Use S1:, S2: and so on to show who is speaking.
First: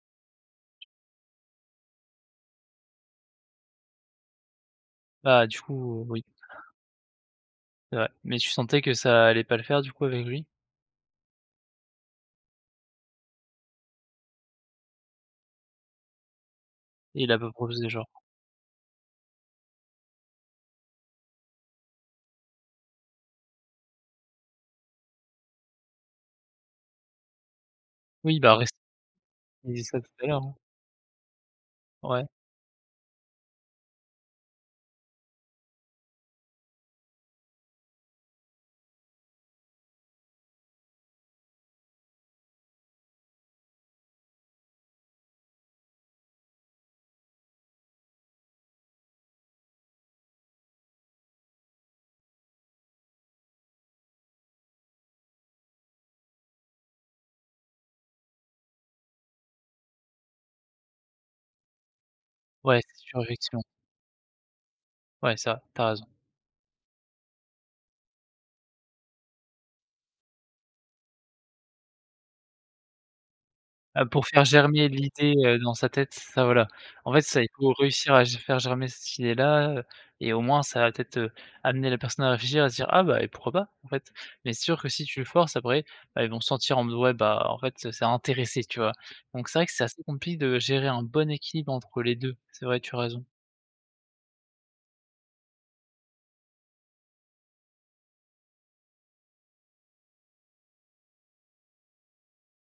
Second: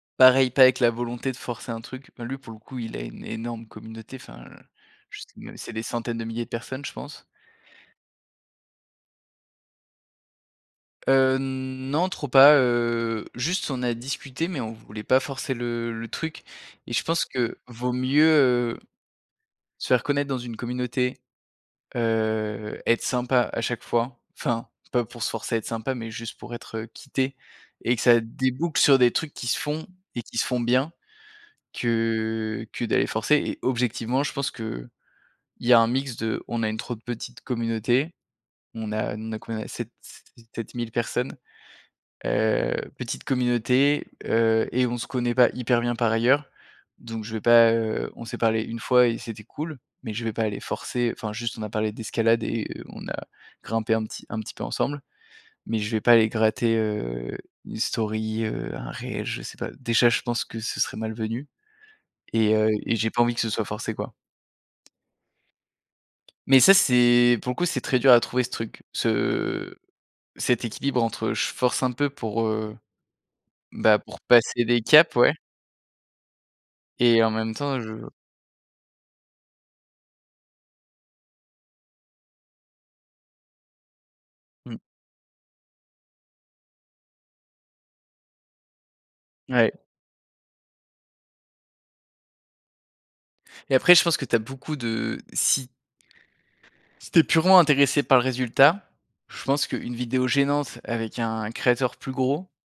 S1: Pareil, pas avec la volonté de forcer un truc, bah, lui, pour le coup, il a une énorme communauté enfin, je
S2: Bah,
S1: sais
S2: du
S1: c'est des
S2: coup,
S1: centaines de
S2: oui.
S1: milliers de personnes, je pense.
S2: C'est vrai, mais tu sentais que ça allait pas le faire du coup avec lui?
S1: Heu, non, trop pas, heu, juste, on a discuté mais on voulait pas forcer le le truc et je
S2: Et
S1: pense
S2: il a pas
S1: que
S2: proposé,
S1: vaut
S2: genre?
S1: mieux, heu, se faire connaître dans une communauté, heu, être sympa à chaque fois, enfin, pas pour se forcer à être sympa mais juste pour être quitté et que ça
S2: Oui bah, reste
S1: débouque sur des trucs qui se
S2: j'ai dit
S1: font
S2: ça tout
S1: et
S2: à
S1: qui
S2: l'heure,
S1: se
S2: hein.
S1: font bien
S2: Ouais.
S1: que que d'aller forcer et objectivement, je pense qu'il y a un mix de on a une trop petite communauté, on a on a quoi, sept se sept mille personnes, heu, petite communauté, heu et on se connaît pas hyper bien, par ailleurs. Donc je vais pas, heu, on s'est parlé 1 fois et c'était cool, mais je vais pas aller forcer, enfin, juste on a parlé d'escalade et on a grimpé un petit un petit peu ensemble, mais je vais pas aller gratter, heu, une story, heu, un réel, je sais pas, déjà, je pense que ce serait mal venu et heu,
S2: Ouais,
S1: et
S2: c'est
S1: j'ai
S2: sur
S1: pas envie que ce
S2: éjection.
S1: soit forcé, quoi
S2: Ouais, ça, tu as raison.
S1: mais ça, c'est, pour le coup, c'est très dur à trouver ce truc, ce cet équilibre entre, je force un peu pour, heu, bah,
S2: Ah
S1: pour
S2: pour faire
S1: passer des
S2: germer
S1: caps,
S2: l'idée,
S1: ouais
S2: heu, dans sa tête, ça voilà. En fait,
S1: et en
S2: c'est
S1: même
S2: pour
S1: temps je
S2: réussir à ge à faire germer cette idée-là, et au moins, ça va peut-être, heu, amener la personne à réfléchir à se dire: «Ah bah et pourquoi pas, en fait?» Mais c'est
S1: Mmh.
S2: sûr que si tu le forces après, bah, elles vont sentir en mode, ouais, bah, en fait, c'est intéressé, tu vois? Donc c'est vrai
S1: Ouais.
S2: que c'est assez compli de gérer un bon équilibre entre les 2. C'est vrai, tu as raison.
S1: Et après je pense que tu as beaucoup de si si tu es purement intéressé par le résultat, je pense qu'une vidéo gênante avec un créateur plus gros